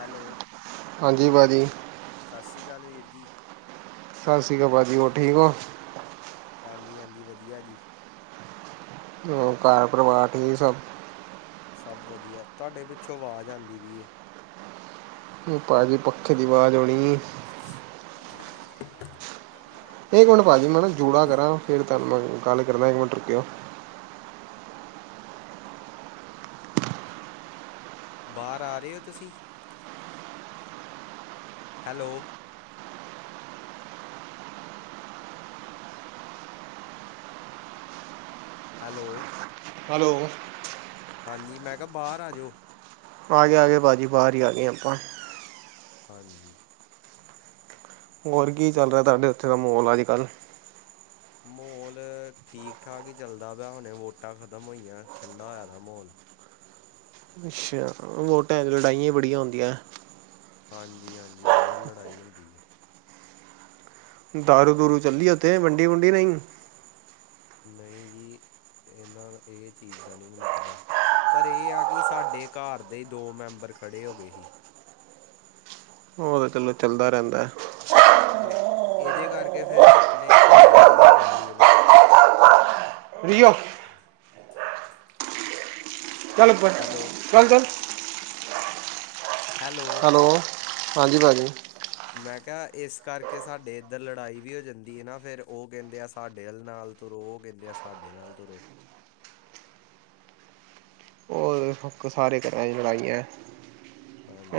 Hello. ਹਾਂਜੀ, ਭਾਜੀ ਸਤਿ ਸ੍ਰੀ ਅਕਾਲ ਵੀਰ ਜੀ। ਸਤਿ ਸ੍ਰੀ ਅਕਾਲ ਭਾਜੀ, ਹੋਰ ਠੀਕ ਓ? ਹਾਂਜੀ, ਹਾਂਜੀ ਵਧੀਆ ਜੀ। ਹੋਰ, ਘਰ ਪਰਿਵਾਰ ਠੀਕ ਸਬ। ਸਬ ਵਦੀਆ, ਤੋਆਡੇ ਪਿੱਛੋ ਆਵਾਜ਼ ਆਂਦੀ ਵੀ ਏ। ਪਾਜੀ ਪੱਖੇ ਦੀ ਵਾਜ਼ ਔਣੀ ਏ। [inaudible] ਏਕ ਮਿੰਟ ਭਾਜੀ ਮੈਂ ਨਾ ਜੂੜਾ ਕਰਾਂ ਫੇਰ ਤਾਨੂੰ ਮੈਂ ਗੱਲ ਕਰਨਾ, ਇੱਕ ਮਿੰਟ ਰੁਕਿਓ। ਬਾਰ ਆ ਰੇ ਓ, ਤੁਸੀ? ਹੈਲੋ। ਹੈਲੋ। ਹੈਲੋ। ਹਾਂਜੀ, ਮੈਂ ਕਾ ਬਾਰ ਆਜੋ। ਆਗੇ ਆਗੇ ਪਾਜੀ ਬਾਰ ਈ ਆਗੇਂ ਆਂਪਾ ਹਾਂਜੀ। ਹੋਰ ਕੀ ਚੱਲ ਰੇਐ ਤਾਡੇ ਓਥੇ ਦਾ ਮੌਲ ਅੱਜ ਕੱਲ ਮੌਲ ਠੀਕ ਠਾਕ ਈ ਚੱਲਦਾ ਪਯੈ, ਹੁਨੇ ਵੋਟਾਂ ਖਤਮ ਹੋਇਐਂ, ਠੰਡਾ ਹੋਯਾ ਦਾ ਮੌਲ। ਅੱਛਾ, ਵੋਟਾਂ ਚ ਲੜਾਈਆਂ ਬੜੀਆਂ ਹੁੰਦੀਐਂ। ਹਾਂਜੀ, ਹਾਂਜੀ ਬੋਤ ਲੜਾਈ ਹੁੰਦੀ ਏ। ਦਾਰੂ, ਦੂਰੂ ਚੱਲੀ ਓੱਥੇ ਵੰਡੀ, ਵੁੰਡੀ ਨਈ ਨਈਂ ਜੀ, ਏਨਾਂ ਏ ਚੀਜ਼ ਦਾ ਨੀ ਮੈਨੂੰ ਪਤਾ। ਪਰ ਏ ਆ ਕਿ ਸਾਡੇ ਘਾਰ ਦੇ ਦੋ ਮੈਂਬਰ ਖੜੇ ਹੋਗੇ ਹੀ। ਓ ਤੇ ਚਲੋ ਚੱਲਦਾ ਰੈਂਦੈ। ਤੇ ਏਦੇ ਕਾਰਕੇ ਫੇਰ ਆਪਨੇ ਏੱਥੇ ਲੜਾਈ ਵੀ ਓ ਜਾਂਦੀ ਏ ਨਾ। ਫਰੀ ਓ ਸਾਨੂੰ ਪਤਾ ਹੈ ਹੈਲੋ ਚੱਲ ਚੱਲ ਹੈਲੋ, ਹਾਂਜੀ ਪਾਜੀ। ਮੈਂ ਕਯਾ ਏਸ ਕਾਰਕੇ ਸਾਡੇ ਏੱਧਰ ਲੜਾਈ ਵੀ ਓ ਜਾਂਦੀ ਏ ਨਾ ਫੇਰ ਓ ਕੈਂਦੇ ਆ ਸਾਡੇ ਆਲ ਨਾਲ ਤੁਰੋਗੇ ਆ ਸਾਡੇ ਨਾਲ ਤੁਰੋ। ਸਾਰੇ ਘਰਾਂ ਚ ਲੜਾਈ ਐ,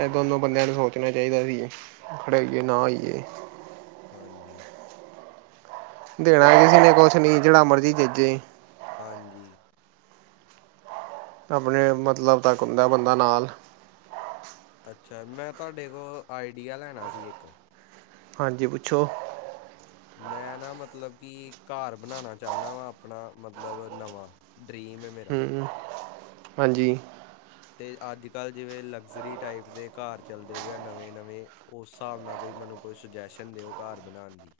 ਐ ਦੋਨੋ ਬੰਦਿਆਂ ਨੂੰ ਸੋਚਣਾ ਚਾਹੀਦਾ ਸੀ, ਖੜ੍ਹੇ ਹੋਈਏ ਨਾ ਹੋਇਏ। ਹਾਂਜੀ। ਦੇਣਾ ਮੈਂ ਕਿਸੇ ਤਾਂ ਨੇ ਕੁਝ ਨਹੀਂ, ਜਿਹੜਾ ਮਰਜ਼ੀ ਦੇਦੇ। ਹਾਂਜੀ। ਆਪਨੇ ਮਤਲਬ ਤੱਕ, ਹੁੰਦਾ ਬੰਦਾ ਨਾਲ। ਅੱਛਾ, ਮੈਂ ਤੁਹਾਡੇ ਕੋਲ ਆਈਡੀਆ ਲੈਣਾ ਸੀ ਇੱਕ। ਹਾਂ ਜੀ ਪੁੱਛੋਂ। ਮੈਂ ਨਾ ਮਤਲਬ ਕਿ, ਘਰ ਬਣਾਉਣਾ ਚਾਹੰਦਾ ਵਾ ਆਪਣਾ ਮਤਲਬ ਨਵਾਂ। ਡ੍ਰੀਮ। ਹਾਂਜੀ। ਤੇ ਅੱਜਕੱਲ੍ਹ ਜਿਵੇਂ ਲਗਜ਼ਰੀ ਟਾਈਪ ਦੇ ਘਰ ਚੱਲਦੇ ਪਏ ਨਵੇਂ ਨਵੇਂ, ਉਸ ਹਿਸਾਬ ਨਾਲ ਤੁਸੀਂ ਮੈਨੂੰ। ਕੋਈ ਸਜੈਸ਼ਨ ਦਿਓ, ਘਰ ਬਨਾਣ ਦੀ।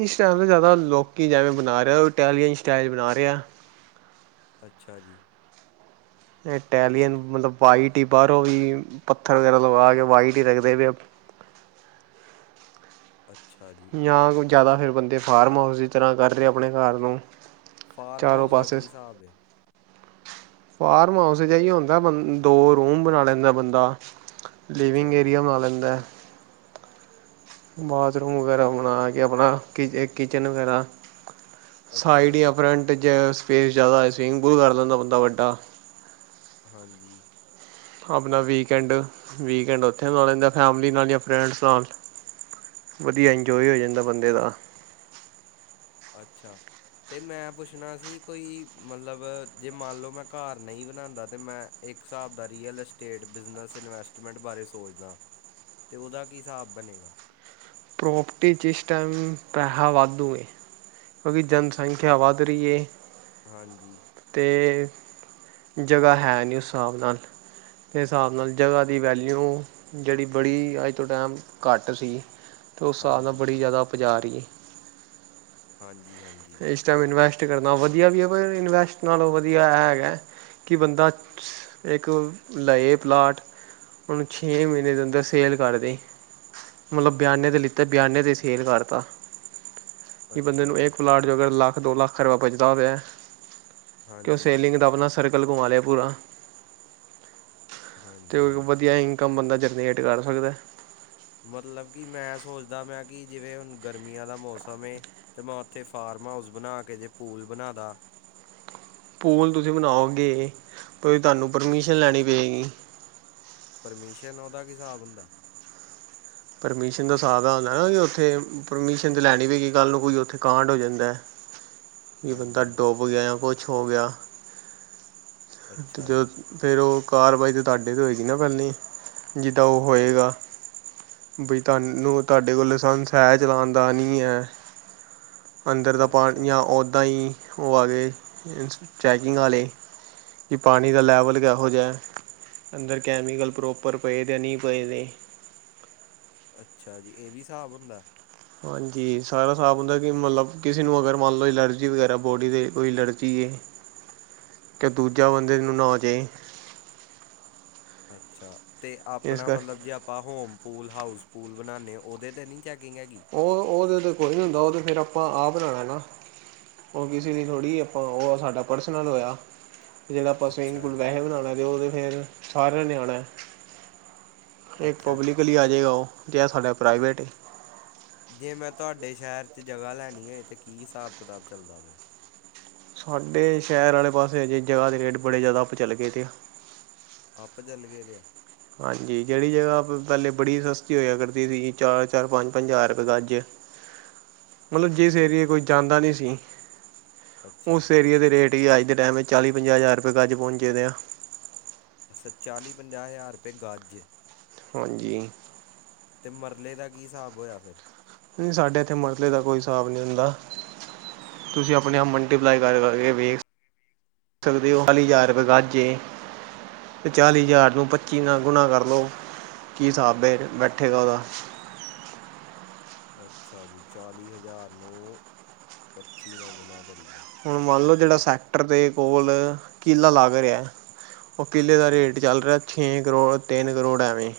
ਇਸ ਟਾਈਮ ਤੇ, ਜ਼ਿਆਦਾ ਲੋਕੀ ਜੇਵੇਂ ਬਣਾ ਰਹੇ ਉਹ ਇਟਾਲਲੀਅਨ ਸਟਾਈਲ ਬਣਾ ਰਿਹੇ ਆ। ਅੱਛਾ, ਜੀ ਇਟਲੀਅਨ ਮਤਲਬ ਵਾਈਟ ਹੀ ਬਾਹਰੋਂ ਵੀ ਪੱਥਰ ਵਗੈਰਾ ਲਗਾ ਕੇ, ਵਾਈਟ ਹੀ ਰੱਖਦੇ ਪਾਏ। ਅੱਛਾ ਜੀ। ਜਾਂ ਕੋਈ ਜ਼ਿਆਦਾ ਫਿਰ ਬੰਦੇ, ਫਾਰਮਹਾਊਸ ਦੀ ਤਰ੍ਹਾਂ ਕਰਦੇ ਆਪਣੇ ਘਰ ਨੂੰ। ਚਾਰੋਂ ਫਾਰਮਹਾਊਸ ਦਾ ਪਾਸੇ ਕੀ ਹਿਸਾਬ ਹੈ। ਫਾਰਮਹਾਊਸ ਜਹੀ ਹੁੰਦਾ, ਦੋ ਰੂਮ ਬਣਾ ਲੈਂਦਾ ਹੇ ਬੰਦਾ। ਅੱਛਾ ਲਿਵਿੰਗ ਜੀ ਏਰੀਆ ਬਣਾ ਲੈਂਦਾ ਹੈ। ਬਾਥਰੂਮ ਵਗੈਰਾ ਬਣਾ ਕੇ ਆਪਣਾ, ਇੱਕ ਕਿਚਨ ਵਗੈਰਾ। ਅੱਛਾ ਸਾਈਡ ਜਾਂ ਜੀ ਫਰੰਟ ' ਸਪੇਸ ਜ਼ਿਆਦਾ ਸਵੀਮਿੰਗ ਪੂਲ ਕਰ ਲੈਂਦਾ ਬੰਦਾ ਵੱਡਾ। ਹਾਂ ਜੀ, ਆਪਣਾ ਵੀਕਐਂਡ- ਵੀਕਐਂਡ ਉੱਥੇ ਲ ਲੈਂਦੇ ਫੈਮਿਲੀ ਨਾਲ ਜਾਂ ਫ਼੍ਰੇੰਡ੍ਸ ਨਾਲ। ਵਧੀਆ ਇੰਜੋਏ ਹੋ ਜਾਂਦਾ ਬੰਦੇ ਦਾ। ਅੱਛਾ। ਤੇ ਮੈਂ ਪੁੱਛਣਾ ਸੀ ਕੋਈ, ਮਤਲਬ ਜੇ ਮੰਨਲਓ ਮੈਂ ਘਰ ਨਹੀਂ ਬਣਾਂਦਾ, ਤੇ ਮੈ ਇੱਕ ਹਿਸਾਬ ਦਾ ਰੀਅਲ ਐਸਟੇਟ, ਬਿਜ਼ਨਸ, ਇਨਵੈਸਟਮੈਂਟ ਬਾਰੇ ਸੋਚਦਾ। ਤੇ ਓਦਾ ਕੀ ਹਿਸਾਬ ਬਣੇਗਾ? ਪ੍ਰੋਪਰਟੀ ਜਿਸ ਟਾਈਮ, ਪੈਹਾ ਵਾਧੂ ਏ। ਕਿਉਂਕਿ ਜਨਸੰਖਿਆ ਵੱਧ ਰਹੀ ਏ। ਹਾਂਜੀ। ਤੇ, ਜਗ੍ਹਾ ਹੇ ਨਹੀਂ ਉਸ ਹਿਸਾਬ ਨਾਲ। ਤੇ ਹਿਸਾਬ ਨਾਲ ਜਗ੍ਹਾ ਦੀ ਵੈਲਿਊ, ਜਿਹੜੀ ਬੜੀ ਅੱਜ ਤੋਂ ਟਾਈਮ ਘੱਟ ਸੀ। ਤੇ ਉਸ ਸਾਲ ਨਾਲ ਹਾਂਜੀ ਬੜੀ ਜ਼ਿਆਦਾ ਉਪਜਾ ਰਹੀ ਏ। ਹਾਂਜੀ-ਹਾਂਜੀ। ਇਸ ਟਾਈਮ ਇਨਵੈਸਟ ਕਰਨਾ ਵਧੀਆ ਵੀ ਏ, ਪਰ ਇਨਵੈਸਟ ਨਾਲੋਂ ਵਧੀਆ ਐ ਹੇਗਾ। ਕਿ ਬੰਦਾ, ਇੱਕ ਲਏ ਪਲਾਟ, ਉਹੁਨੂੰ ਛੇ ਮਹੀਨੇ ਦੇ ਅੰਦਰ ਸੇਲ ਕਰਦੇ। ਮਤਲਬ ਬਿਆਨੇ ਤੇ ਲਿੱਤਾ, ਬਿਆਨੇ ਤੇ ਸੇਲ ਕਰਤਾ। ਕਿ ਬੰਦੇ ਅੱਛਾ ਨੂ ਜੀ ਇੱਕ ਪਲਾਟ ਜੋਗਾ, ਲੱਖ- ਦੋ ਲੱਖ ਰੁਪਏ ਬਚਦਾ ਪਿਆ। ਕਿ ਉਹ ਹਾਂਜੀ ਸੇਲਿੰਗ ਦਾ ਅਪਣਾ, ਸਰਕਲ ਘੁਮਾਲੇ ਪੂਰਾ। ਤੇ ਹਾਂਜੀ ਉਹ ਹਾਂਜੀ ਵਧੀਆ ਇਨਕਮ ਬੰਦਾ ਜਨਰੇਟ ਕਰ ਸਕਦਾ। ਮਤਲਬ ਕਿ, ਮੈਂ ਸੋਚਦਾ ਮੈਂ ਕਿ, ਜਿਵੇਂ ਹੁਣ ਗਰਮੀਆਂ ਦਾ ਮੌਸਮ ਏ। ਤੇ ''ਮੈਂ ਉੱਥੇ ਫਾਰਮ ਹਾਊਸ ਬਣਾਕੇ, ਜੇ ਪੂਲ ਬਣਾਦਾ। ਪੂਲ ਤੁਸੀਂ ਬਣਾਓਗੇ, ਕੋਈ ਤੁਹਾਨੂੰ ਪਰਮਿਸ਼ਨ ਲੈਣੀ ਪਏਗੀ। ਪਰਮਿਸ਼ਨ ਉਹਦਾ ਕੀ ਹਿਸਾਬ ਹੁੰਦਾ? ਪਰਮਿਸ਼ਨ ਦਾ ਸ੍ਹਾਬ ਦਾ, ਪਰਮਿਸ਼ਨ ਤਾਂ ਲੈਣੀ ਪਏਗੀ, ਕੱਲ੍ਹ ਨੂੰ ਕੋਈ ਉੱਥੇ ਕਾਂਡ ਹੋ ਜਾਂਦੈ। [inaudible] ਕਿ ਬੰਦਾ ਡੁੱਬ ਗਿਆ, ਯਾਂ ਕੁਝ ਹੋ ਗਿਆ। ਤੇ ਅੱਛਾ ਜਦ ਜੀ ਫੇਰ ਉਹ ਕਾਰਵਾਈ ਤਾਂ ਤੁਹਾਡੇ ਤੇ ਹੋਏਗੀ ਨਾ ਪਹਿਲੀ, ਜਿੱਦਾਂ ਉਹ ਹੋਏਗਾ। ਬਈ ਤੁਾਨੂੰ, ਤੁਹਾਡੇ ਕੋਲ ਲਸੰਸ ਹੈ ਚਲਾਣ ਦਾ ਨੀ ਐ। ਅੰਦਰ ਦਾ ਪਾਣੀ, ਅੱਛਾ ਯਾ ਓਦਾਂ ਈ ਉਹ ਆ ਗਏ ਚੈਕਿੰਗ ਵਾਲੇ। ਕਿ ਪਾਣੀ ਦਾ ਲੈਵਲ ਕਿਹੋ ਜਿਹਾ, ਅੰਦਰ ਕੈਮੀਕਲ ਪ੍ਰੋਪਰ ਪਏ ਅਤੇ ਨਹੀਂ ਪਏ ਨੇ। ਅੱਛਾ ਜੀ, ਇਹ ਵੀ ਹਿਸਾਬ ਹੁੰਦਾ? ਹਾਂਜੀ, ਸਾਰਾ ਸ੍ਹਾਬ ਹੁੰਦਾ ਕਿ ਮਤਲਬ, ਕਿਸੇ ਨੂੰ ਅਗਰ ਮੰਨ ਲਓ ਇਲਰਜੀ ਵਗੈਰਾ ਬੋਡੀ ਤੇ, ਕੋਈ ਏਲਰਜੀ ਏ। [inaudible] ਕਿ ਦੂਜਾ ਬੰਦੇ ਨੂੰ ਨਾ ਹੋਜੇ। ਅੱਛਾ, ਤੇ ਇਸ ਆਪਣਾ ਕਰਕੇ ਮਤਲਬ ਜੇ ਆਪਾਂ ਹੋਮ ਪੂਲ ਹਾਊਸ ਪੂਲ ਬਣਾਂਨੇ ਆ, ਉਹਦੇ ਤੇ ਨਹੀਂ ਚੈਕਿੰਗ ਹੈਗੀ? ਉਹ ਉਹਦੇ ਤੇ ਕੋਈ ਨੀ ਹੁੰਦਾ, ਉਹ ਤੇ ਫੇਰ ਆਪਾਂ ਆਪ ਬਣਾਣੈ ਨਾ। ਉਹ ਕਿਸੇ ਦੀ ਥੋੜ੍ਹੀ ਆਪਾਂ, ਉਹ ਸਾਡਾ ਪਰਸਨਲ ਹੋਇਆ। ਜਿੜੇ ਆਪਾਂ ਸਵੀਮਿੰਗ ਅੱਛਾ ਪੂਲ ਲ ਜੀ ਵੈਹੇ ਬਣਾਣਾ, ਤੇ ਓ ਤੇ ਫਿਰ ਸਾਰਿਆਂ ਨੇ ਆਣੈ। ਇਹ ਅੱਛਾ ਪਬਲਿਕਲੀ ਆਜੇਗਾ ਉਹ, ਤੇ ਐ ਸਾਡਾ ਪ੍ਰਾਈਵੇਟ ਏ। ਜੇ ''ਮੈਂ ਤੁਹਾਡੇ ਸ਼ਹਿਰ 'ਚ ਜਗ੍ਹਾ ਲੈਣੀ ਹੈਤਾਂ ਕੀ ਹਿਸਾਬ ਕਿਤਾਬ ਚੱਲਦਾ ਪਿਆ? ਸਾਡੇ, ਸ਼ਹਿਰ ਵਾਲੇ ਪਾਸੇ ਅਜੇ ਜਗ੍ਹਾ ਦੇ ਰੇਟ ਬੜੇ ਜ਼ਿਆਦਾ ਆਪ ਚਲੇ ਗਏ। ਅੱਪ ਜੱਲ ਗਏ ਦੇ ਆ? ਹਾਂਜੀ, ਜਿਹੜੀ ਜਗ੍ਹਾ ਪਹਿਲੇ ਬੜੀ ਸਸਤੀ ਹੋਇਆ ਕਰਦੀ ਸੀਗੀ, ਚਾਰ-ਚਾਰ, ਪੰਜ-ਪੰਜ ਹਜਾਕ ਰਪਏ ਗੱਜ। [inaudible] ਮਤਲਬ ਜਿਸ ਏਰੀਏ ਕੋਈ ਜਾਂਦਾ ਨਹੀਂ ਸੀ ਅੱਛਾ ਉਸ ਜੀ ਏਰੀਏ ਦੇ ਰੇਟ ਹੀ ਅੱਜ ਦੇ ਟਾਈਮ ਚ ਚਾਲੀ ਪੰਜਾਹ ਹਜ਼ਾਰ ਰੁਪਏ ਗੱਜ ਪਹੁੰਚੇ ਦੇ ਆ। ਅੱ ਸ ਚਾਲੀ ਪੰਜਾਹ ਹਜ਼ਾਰ ਰੁਪਏ ਗਜ। ਹਾਂਜੀ। ਤੇ ਮਰਲੇ ਦਾ ਕੀ ਹਿਸਾਬ ਹੋਇਆ ਫਿਰ? ਨੀ ਸਾਡੇ ਇੱਥੇ ਮਸਲੇ ਦਾ ਕੋਈ ਹਿਸਾਬ ਨਹੀਂ ਹੁੰਦਾ। ਤੁਸੀਂ ਆਪਣੇ ਆਪ ਮਲਟੀਪਲਾਈ ਕਰ-ਕਰਕੇ ਵੇਖ ਸਕਦੇ ਹੋ, ਹਾਲੀ ਹਜ਼ਾਰ ਰੁਪਏ ਗੱਜ ਏ। ਤੇ ਚਾਲੀ ਹਜ਼ਾਰ ਨੂੰ ਪੱਚੀ ਨਾਲ ਗੁਣਾ ਕਰਲੋ, ਕੀ ਹਿਸਾਬ ਹੈ ਬੈਠੇਗਾ ਉਹਦਾ। ਅੱਛਾ ਜੀ ਚਾਲੀ ਹਜ਼ਾਰ ਨੂ ਪੱਚੀ ਨਾਲ ਗੁਣਾ ਕਰੀਏ। ਹੁਣ ਮੰਨ ਲਓ ਜਿਹੜਾ ਸੈਕਟਰ ਦੇ ਕੋਲ ਕਿਲਾ ਲਾਗ ਰਿਹਾ ਹੇ ਉਹ ਕਿੱਲੇ ਦਾ ਅੱਛਾ ਰੇਟ ਚੱਲ ਰਿਹਾ, ਛੇ ਕਰੋੜ ਤਿੰਨ ਕਰੋੜ ਐਵੇਂ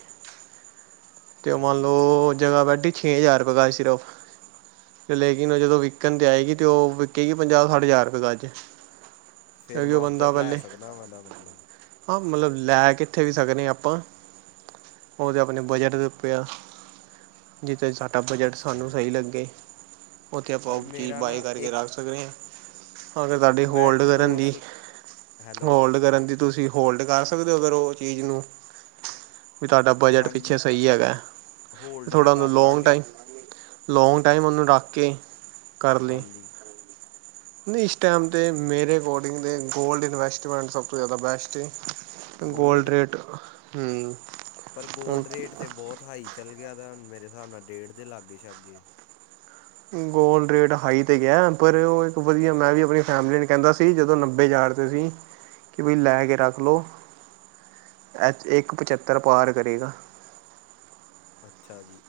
ਤੇ ਉਹ ਮੰਨ ਹਾਂਜੀ ਲਓ ਜਗ੍ਹਾ ਬੈਢੀ ਛੇ ਹਜ਼ਾਰ ਰੁਪਏ ਗਜ ਸਿਰਫ। ਤੇ ਲੇਕਿਨ ਜਦੋਂ ਵਿਕਣ ਤੇ ਆਏਗੀ ਤੇ ਉਹ ਵਿਕਕੇਗੀ ਪੰਜਾਹ ਸੱਠ ਹਜ਼ਾਰ ਰੁਪਏ ਗੱਜ। ਫੇਰ ਕਿਉਂਕਿ ਮੈਂ ਉਹ ਬੰਦਾ ਉੱਧਰ ਲੈ ਪਹਿਲੇ ਸਕਦਾ ਵਾਂ ਏਦਾ ਮਤਲਬ। ਹਾਂ ਮਤਲਬ ਲੈ ਕਿੱਥੇ ਵੀ ਸਕਦੇ ਹਾਂ ਆਪਾਂ ਉ ਦੇ ਆਪਣੇ ਬਜਟ ਦੇ ਪਿਆ। ਜਿਥੇ ਸਾਡਾ ਬਜਟ ਅੱਛਾ ਸਾਨੂੰ ਜੀ ਸਹੀ ਲੱਗੇ। ਉੱਥੇ ਆਪਾਂ ਪਰ ਉਹ ਚੀਜ਼ ਮੇਰਾ ਬਾਏ ਨਾ ਕਰਕੇ ਇੱਕ ਰੱਖ ਸਕਦੇ ਹਾਂ। ਅਗਰ ਤੁਹਾਡੇ ਮੈਂ ਹੋਲਡ ਇੱਕ ਕਰਨ ਹੋਰ ਦੀ ਸੋ ਹੈਲੋ ਹੋਲਡ ਕਰਨ ਦੀ ਤੁਸੀਂ ਹੋਲਡ ਕਰ ਸਕਦੇ ਹੋ ਅਗਰ ਉਹ ਚੀਜ਼ ਨੂੰ, ਵੀ ਤੁਹਾਡਾ ਬਜਟ ਪਿੱਛੇ ਹਾਂਜੀ ਸਹੀ ਹੈਗਾ। ਹੋਲਡ 'ਤੇ ਥੋੜ੍ਹਾ ਹੁੰਦਾ ਕਰ ਲੌਂਗ ਲਾਂਗੇ ਟਾਈਮ ਲੌਂਗ ਟਾਈਮ ਉਹਨੂੰ ਰੱਖ ਕੇ ਕਰ ਲਈ। ਹਾਂਜੀ ਨਹੀਂ ਇਸ ਟਾਈਮ ਤੇ ਮੇਰੇ ਅਕੋਰਡਿੰਗ ਦੇ ਗੋਲਡ ਇਨਵੈਸਟਮੈਂਟ ਸਭ ਤੋਂ ਜ਼ਿਆਦਾ ਬੈਸਟ ਹੇ। ਗੋਲਡ ਰੇਟ ਹੁਂ ਪਰ ਗੋਲਡ ਰੇਟ ਤੇ ਬਹੁਤ ਹਾਈ ਚੱਲ ਗਿਆ ਦਾ ਹੈ ਹੁਨ। ਮੇਰੇ ਹਿਸਾਬ ਨਾਲ ਡੇਢ ਦੇ ਲਾਗੇ ਛਾਗੇ ਹੈ। ਗੋਲਡ ਰੇਟ ਹਾਈ ਤੇ ਗਿਆ ਹੈ, ਪਰ ਉਹ ਇੱਕ ਵਧੀਆ। ਮੈਂ ਵੀ ਆਪਣੀ ਫੈਮਿਲੀ ਨੂੰ ਕਹਿੰਦਾ ਸੀ ਜਦੋਂ ਨੱਬੇ ਹਜ਼ਾਰ ਤੁਸੀਂ, ਕਿ ਭਈ ਲੈ ਕੇ ਰੱਖ ਲਓ ਅਜ ਇੱਕ ਪਚੱਤਰ ਪਾਰ ਕਰੇਗਾ। ਅੱਛਾ ਜੀ।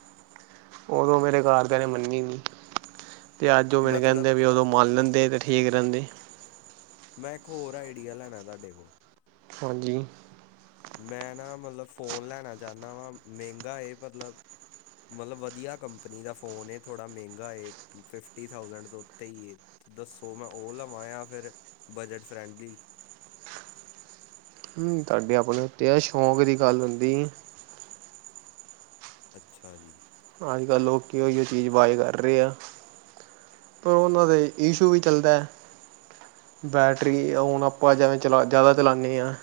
ਉਦੋਂ ਮੇਰੇ ਘਰ ਘਰੇ ਮੰਨੀ ਨਹੀਂ, ਤੇ ਅੱਜ ਉਹ ਮੈਨੂੰ ਮਤਲਬ ਕਹਿੰਦੇ ਵੀ ਉਦੋਂ ਮੰਨ ਲੈਂਦੇ ਤੇ ਠੀਕ ਠੀਕ ਰਹਿੰਦੇ। ਮੈਂ ਇੱਕ ਹੋਰ ਆਈਡੀਆ ਲੈਣਾ ਤੁਹਾਡੇ ਕੋਲ। ਹਾਂਜੀ। ਮੈਂ ਨਾ ਮਤਲਬ ਫੋਨ ਲੈਣਾ ਚਾਹੁੰਦਾ ਵਾ, ਮ ਮਹਿੰਗਾ ਐ ਮਤਲਬ ਮਤਲਬ ਵਧੀਆ ਕੰਪਨੀ ਦਾ ਫ਼ੋਨ ਏ। ਥੋੜ੍ਹਾ ਮਹਿੰਗਾ ਏ, ਫ ਫਿਫਟੀ ਥਾਊਸੈਂਡ ਤੋਂ ਉੱਤੇ ਹੀ ਐ। ਤੇ ਦੱਸੋ ਮੈਂ ਉਹ ਲਵਾਂ ਯਾ ਫਿਰ ਬਜਟ ਫਰੈਂਡਲੀ ਹੁਮ। ਤੁਹਾਡੇ ਆਪਣੇ ਉੱਤੇ ਐ ਸ਼ੌਂਕ ਦੀ ਗੱਲ ਹੁੰਦੀ ਅੱਛਾ ਜੀ। ਅੱਜ ਕੱਲ੍ਹ ਲੋਕ ਓਹੀ ਚੀਜ਼ ਬਾਏ ਕਰ ਰਹੇ ਆ। ਪਰ ਉਹਨਾਂ ਦੇ ਇਸ਼ੂ ਵੀ ਚੱਲਦਾ ਏ ਬੈਟਰੀ ਹੁਣ ਆਪਾਂ ਜਿਵੇਂ ਚਲਾ, ਜ਼ਿਆਦਾ ਚਲਾਉਂਦੇ ਹਾਂ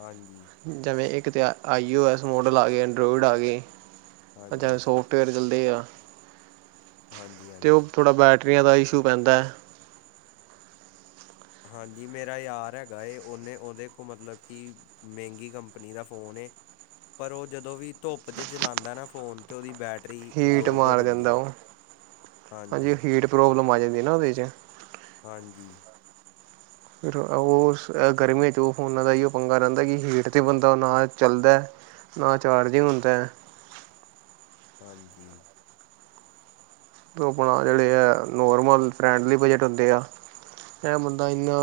ਹਾਂਜੀ। ਜਿਵੇਂ ਇੱਕ ਤੇ ਆ ਆਈ ਓ ਐਸ ਮੋਡਲ ਆ ਗਿਆ ਐਂਡਰੋਇਡ ਆ ਗਿਆ ਈ, ਜਿਵੇਂ ਹਾਂਜੀ ਸੋਫ ਟ ਵੇਅਰ ਚੱਲਦੇ ਆ ਹਾਂਜੀ ਅਤੇ ਉਹ ਹਾਂਜੀ ਥੋੜਾ ਬੈਟਰੀਆਂ ਦਾ ਇਸ਼ੂ ਪੈਂਦਾ ਹੈ। ਹਾਂਜੀ ਮੇਰਾ ਯਾਰ ਹੈਗਾ ਏ, ਉਹਨੇ ਉਹਦੇ ਕੋਲ ਮਤਲਬ ਕਿ ਮੈਂਗੀ ਕੰਪਨੀ ਦਾ ਫੋਨ ਏ ਪਰ ਓ ਜਦੋਂ ਵੀ ਧੁੱਪ ਚ ਜਲਾਂਦਾ ਏ ਨਾ ਫੋਨ ਤੇ ਓ ਦੀ ਬੈਟਰੀ ਹੀਟ ਡਰੋਪ ਹੋ ਮਾਰ ਦਿੰਦਾ ਜਾਂਦੀ ਏ ਉਹ ਹਾਂਜੀ ਤੇ ਪ੍ਰੋਬਲਮ ਆ ਜਾਂਦੀ ਐ ਨਾ ਓਦੇ ਚ ਹਾਂਜੀ। ਫਿਰ ਓਸ ਐ ਗਰਮੀਆਂ 'ਚ ਓ ਫੋਨਾਂ ਦਾ ਇਓ ਪੰਗਾ ਰੈਂਦਾ ਕਿ ਹੀਟ 'ਤੇ ਬੰਦਾ ਨਾ ਚੱਲਦਾਏ ਨਾ ਚਾਰਜਿੰਗ ਹੁੰਦਾ ਐ। ਹਾਂਜੀ। ਆਪਣਾ [unintelligible] ਲੇਆ ਨੋਰਮਲ ਫਰੈਂਡਲੀ ਬਜਟ ਹੁੰਦੇ ਆ। ਐ ਬੰਦਾ ਇਨਾ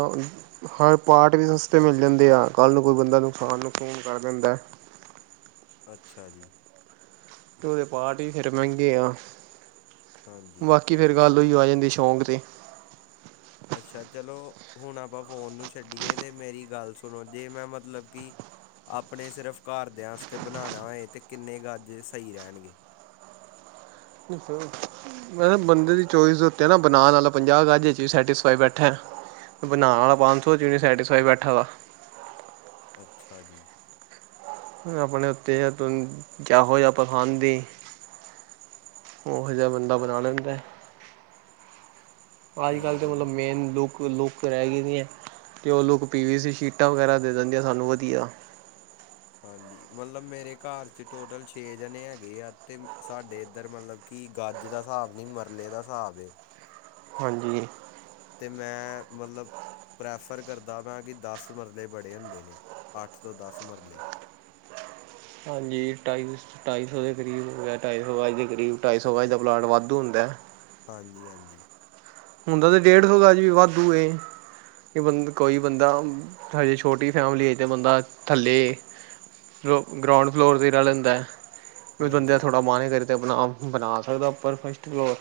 ਹਰ ਪਾਰਟ ਵੀ ਸਸਤੇ ਮਿਲ ਜਾਂਦੇ ਆ, ਕੱਲ੍ਹ ਨੂੰ ਕੋਈ ਬੰਦਾ ਨੁਕਸਾਨ ਨੁਕਸੁਨ ਕਰ ਦਿੰਦਾਏ। ਅੱਛਾ ਜੀ। ਤੇ ਓਦੇ ਪਾਰਟ ਵੀ ਫੇਰ ਮਹਿੰਗੇ ਆ ਹਾਂਜੀ। ਕਿ ਫਿਰ ਗੱਲ ਓਈ ਆ ਜਾਂਦੀ ਸ਼ੌਂਕ 'ਤੇ। ਅੱਛਾ ਚਲੋ ਹੁਣ ਆਪਾਂ ਫੋਨ ਨੂੰ ਛੱਡੀਏ ਤੇ ਮੇਰੀ ਗੱਲ ਸੁਣੋ ਜੇ ਮੈਂ ਮਤਲਬ ਕਿ ਆਪਣੇ ਸਿਰਫ਼ ਘਰਦਿਆਂ ਆਸਤੇ ਬਣਾਣਾ ਹੋਏ ਅਤੇ ਕਿੰਨੇ ਗਜ ਸਈ ਰੈਣਗੇ? ਅੱਛ [unintelligible] [inaudible] ਐ ਨਾ ਬੰਦੇ ਦੀ ਚੋਇਸ ਦੇ ਉੱਤੇ ਐ ਨਾ ਬਨਾਨ ਆਲਾ ਪੰਜਾਹ ਗਜ ਚ ਵੀ ਸੈਟਿਸਫਾਈ ਬੈਠਾ ਏ। ਬਣਾਣ ਆਲਾ ਪੰਜ ਸੌ ਚ ਵੀ ਨੀ' ਸੈਟਿਸਫਾਈ ਬੈਠਾ ਦਾ। ਅੱਛਾ ਜੀ। ਆਪਣੇ ਉੱਤੇ ਐ ਤੁਨ ਜਾਹੋ ਜਿਹਾ ਪਸੰਦ ਈ। ਓਹੋ ਜਿਆ ਬੰਦਾ ਬਣਾ ਲੈਂਦਾ ਐ। ਅੱਜ ਕੱਲ ਠੀਕ ਤੇ ਹੈ ਮਲਬ ਮੇਨ ਲੁਕ ਕੋਈ ਲੁੱਕ ਰੈ ਗਈ ਥੀ ਐ ਤੇ ਓ ਲੁੱਕ ਪੀ ਵੀ ਸੀ ਸ਼ੀਟਾਂ ਵਗੈਰਾ ਦੇ ਦਿੰਦੀਆਂ ਸਾਨੂੰ ਵਧੀਆ। ਹਾਂਜੀ, ਮਤਲਬ ਮੇਰੇ ਘਰ ਚ ਟੋਟਲ ਛੇ ਜਣੇ ਹੈਗੇ ਆ, ਤੇ ਸਾਡੇ ਇੱਧਰ ਮਤਲਬ ਕਿ ਗਜ ਦਾ ਸਾਬ ਨੀ, ਮਰਲੇ ਦਾ ਸਾਬ ਏ। ਹਾਂਜੀ। ਤੇ ਮੈਂ ਮਲਬ ਪ੍ਰੈਫਰ ਕਰਦਾ ਪਿਆ ਕਿ ਦਸ ਮਰਲੇ ਬੜੇ ਹੁੰਦੇ ਨੇ, ਅੱਠ ਤੋਂ ਦਸ ਮਰਲੇ। ਹਾਂਜੀ ਢਾਈ ਵਿਸ ਢਾਈ ਸੌ ਦੇ ਕਰੀਬ ਹੋ ਗੇਆ ਢਾਈ ਸੌ ਗਜ ਦੇ ਕਰੀਬ ਢਾਈ ਸੌ ਗਜ ਦਾ ਪਲਾਂਟ ਵਾਧੂ ਹੁੰਦਾਏ। ਹਾਂਜੀ, ਹਾਂਜੀ। ਹੁੰਦਾ ਤੇ ਡੇਢ ਸੌ ਗਜ ਵੀ ਵਾਧੂ ਏ। ਕਿ ਬੰਦ ਕੋਈ ਬੰਦਾ ਹਜੇ ਛੋਟੀ ਫੈਮਿਲੀ ਐ ਤੇ ਬੰਦਾ ਥੱਲੇ ਗ੍ਰੋ ਗਰਾਊਂਡ ਫਲੋਰ 'ਤੇ ਈ ਰੈ ਲੈਂਦਾ ਏ ਬੰਦੇ ਦਾ ਹਾਂਜੀ ਥੋੜਾ ਮਨ ਕਰੇ ਆਪਣਾ ਬਣਾ ਸਕਦੈ ਉਪਰ ਫਸਟ ਫਲੋਰ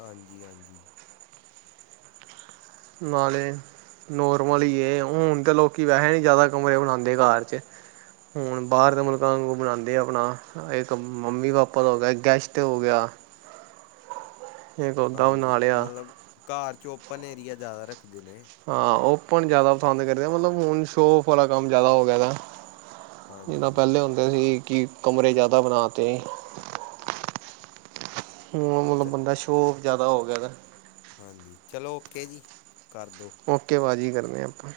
ਹਾਂਜੀ- ਹਾਂਜੀ। ਨਾਲੇ ਨੋਰਮਲ ਈ ਏ ਉਂ ਹੁਣ ਤਾਂ ਲੋਕੀ ਵੈਹੇ ਨੀ ਜ਼ਿਆਦਾ ਕਮਰੇ ਬਣਾਂਦੇ ਘਰ 'ਚ। ਹੁਣ ਬਾਅਰ ਦੇ ਮੁਲਕਾਂ ਨੂੰ ਬਣਾਂਦੇ ਆਪਣਾ ਹਾਂ ਇੱਕ ਮੰਮੀ ਪਾਪਾ ਦਾ ਹੋ ਗਿਆ ਗੈਸਟ ਹੋ ਗਿਆ। ਇੱਕ ਉੱਦਾਂ ਬਣਾ ਹਾਂਜੀ, ਲਿਆ ਮਲਬ ਘਰ ਚ ਓਪਨ ਏਰੀਆ ਜ਼ਿਆਦਾ ਰੱਖਦੇ ਨੇ। ਹਾਂ ਓਪਨ ਜ਼ਿਆਦਾ ਪਸੰਦ ਕਰਦੇ ਆ ਮਲਬ ਹੁਣ ਸ਼ੋ ਓਫ ਵਾਲਾ ਕੰਮ ਜਿਆਦਾ ਹੋ ਗਿਆ ਏਦਾ। ਜਿਦਾਂ ਹਾਂਜੀ ਪੈਲੇ ਹੁੰਦੇ ਸੀ ਕਿ ਕਮਰੇ ਜ਼ਿਆਦਾ ਬਣਾ ਤੇ ਹੁੰ ਮਲਬ ਚ ਬੰਦਾ ਸ਼ੋ ਓਫ ਜਿਆਦਾ ਹੋ ਗਿਆ ਏਦਾ। ਹਾਂਜੀ ਚਲੋ ਓਕੇ ਜੀ, ਕਰ ਦੋ- ਓਕੇ ਬਾਜੀ ਕਰਨੇ ਆ ਆਪਾਂ।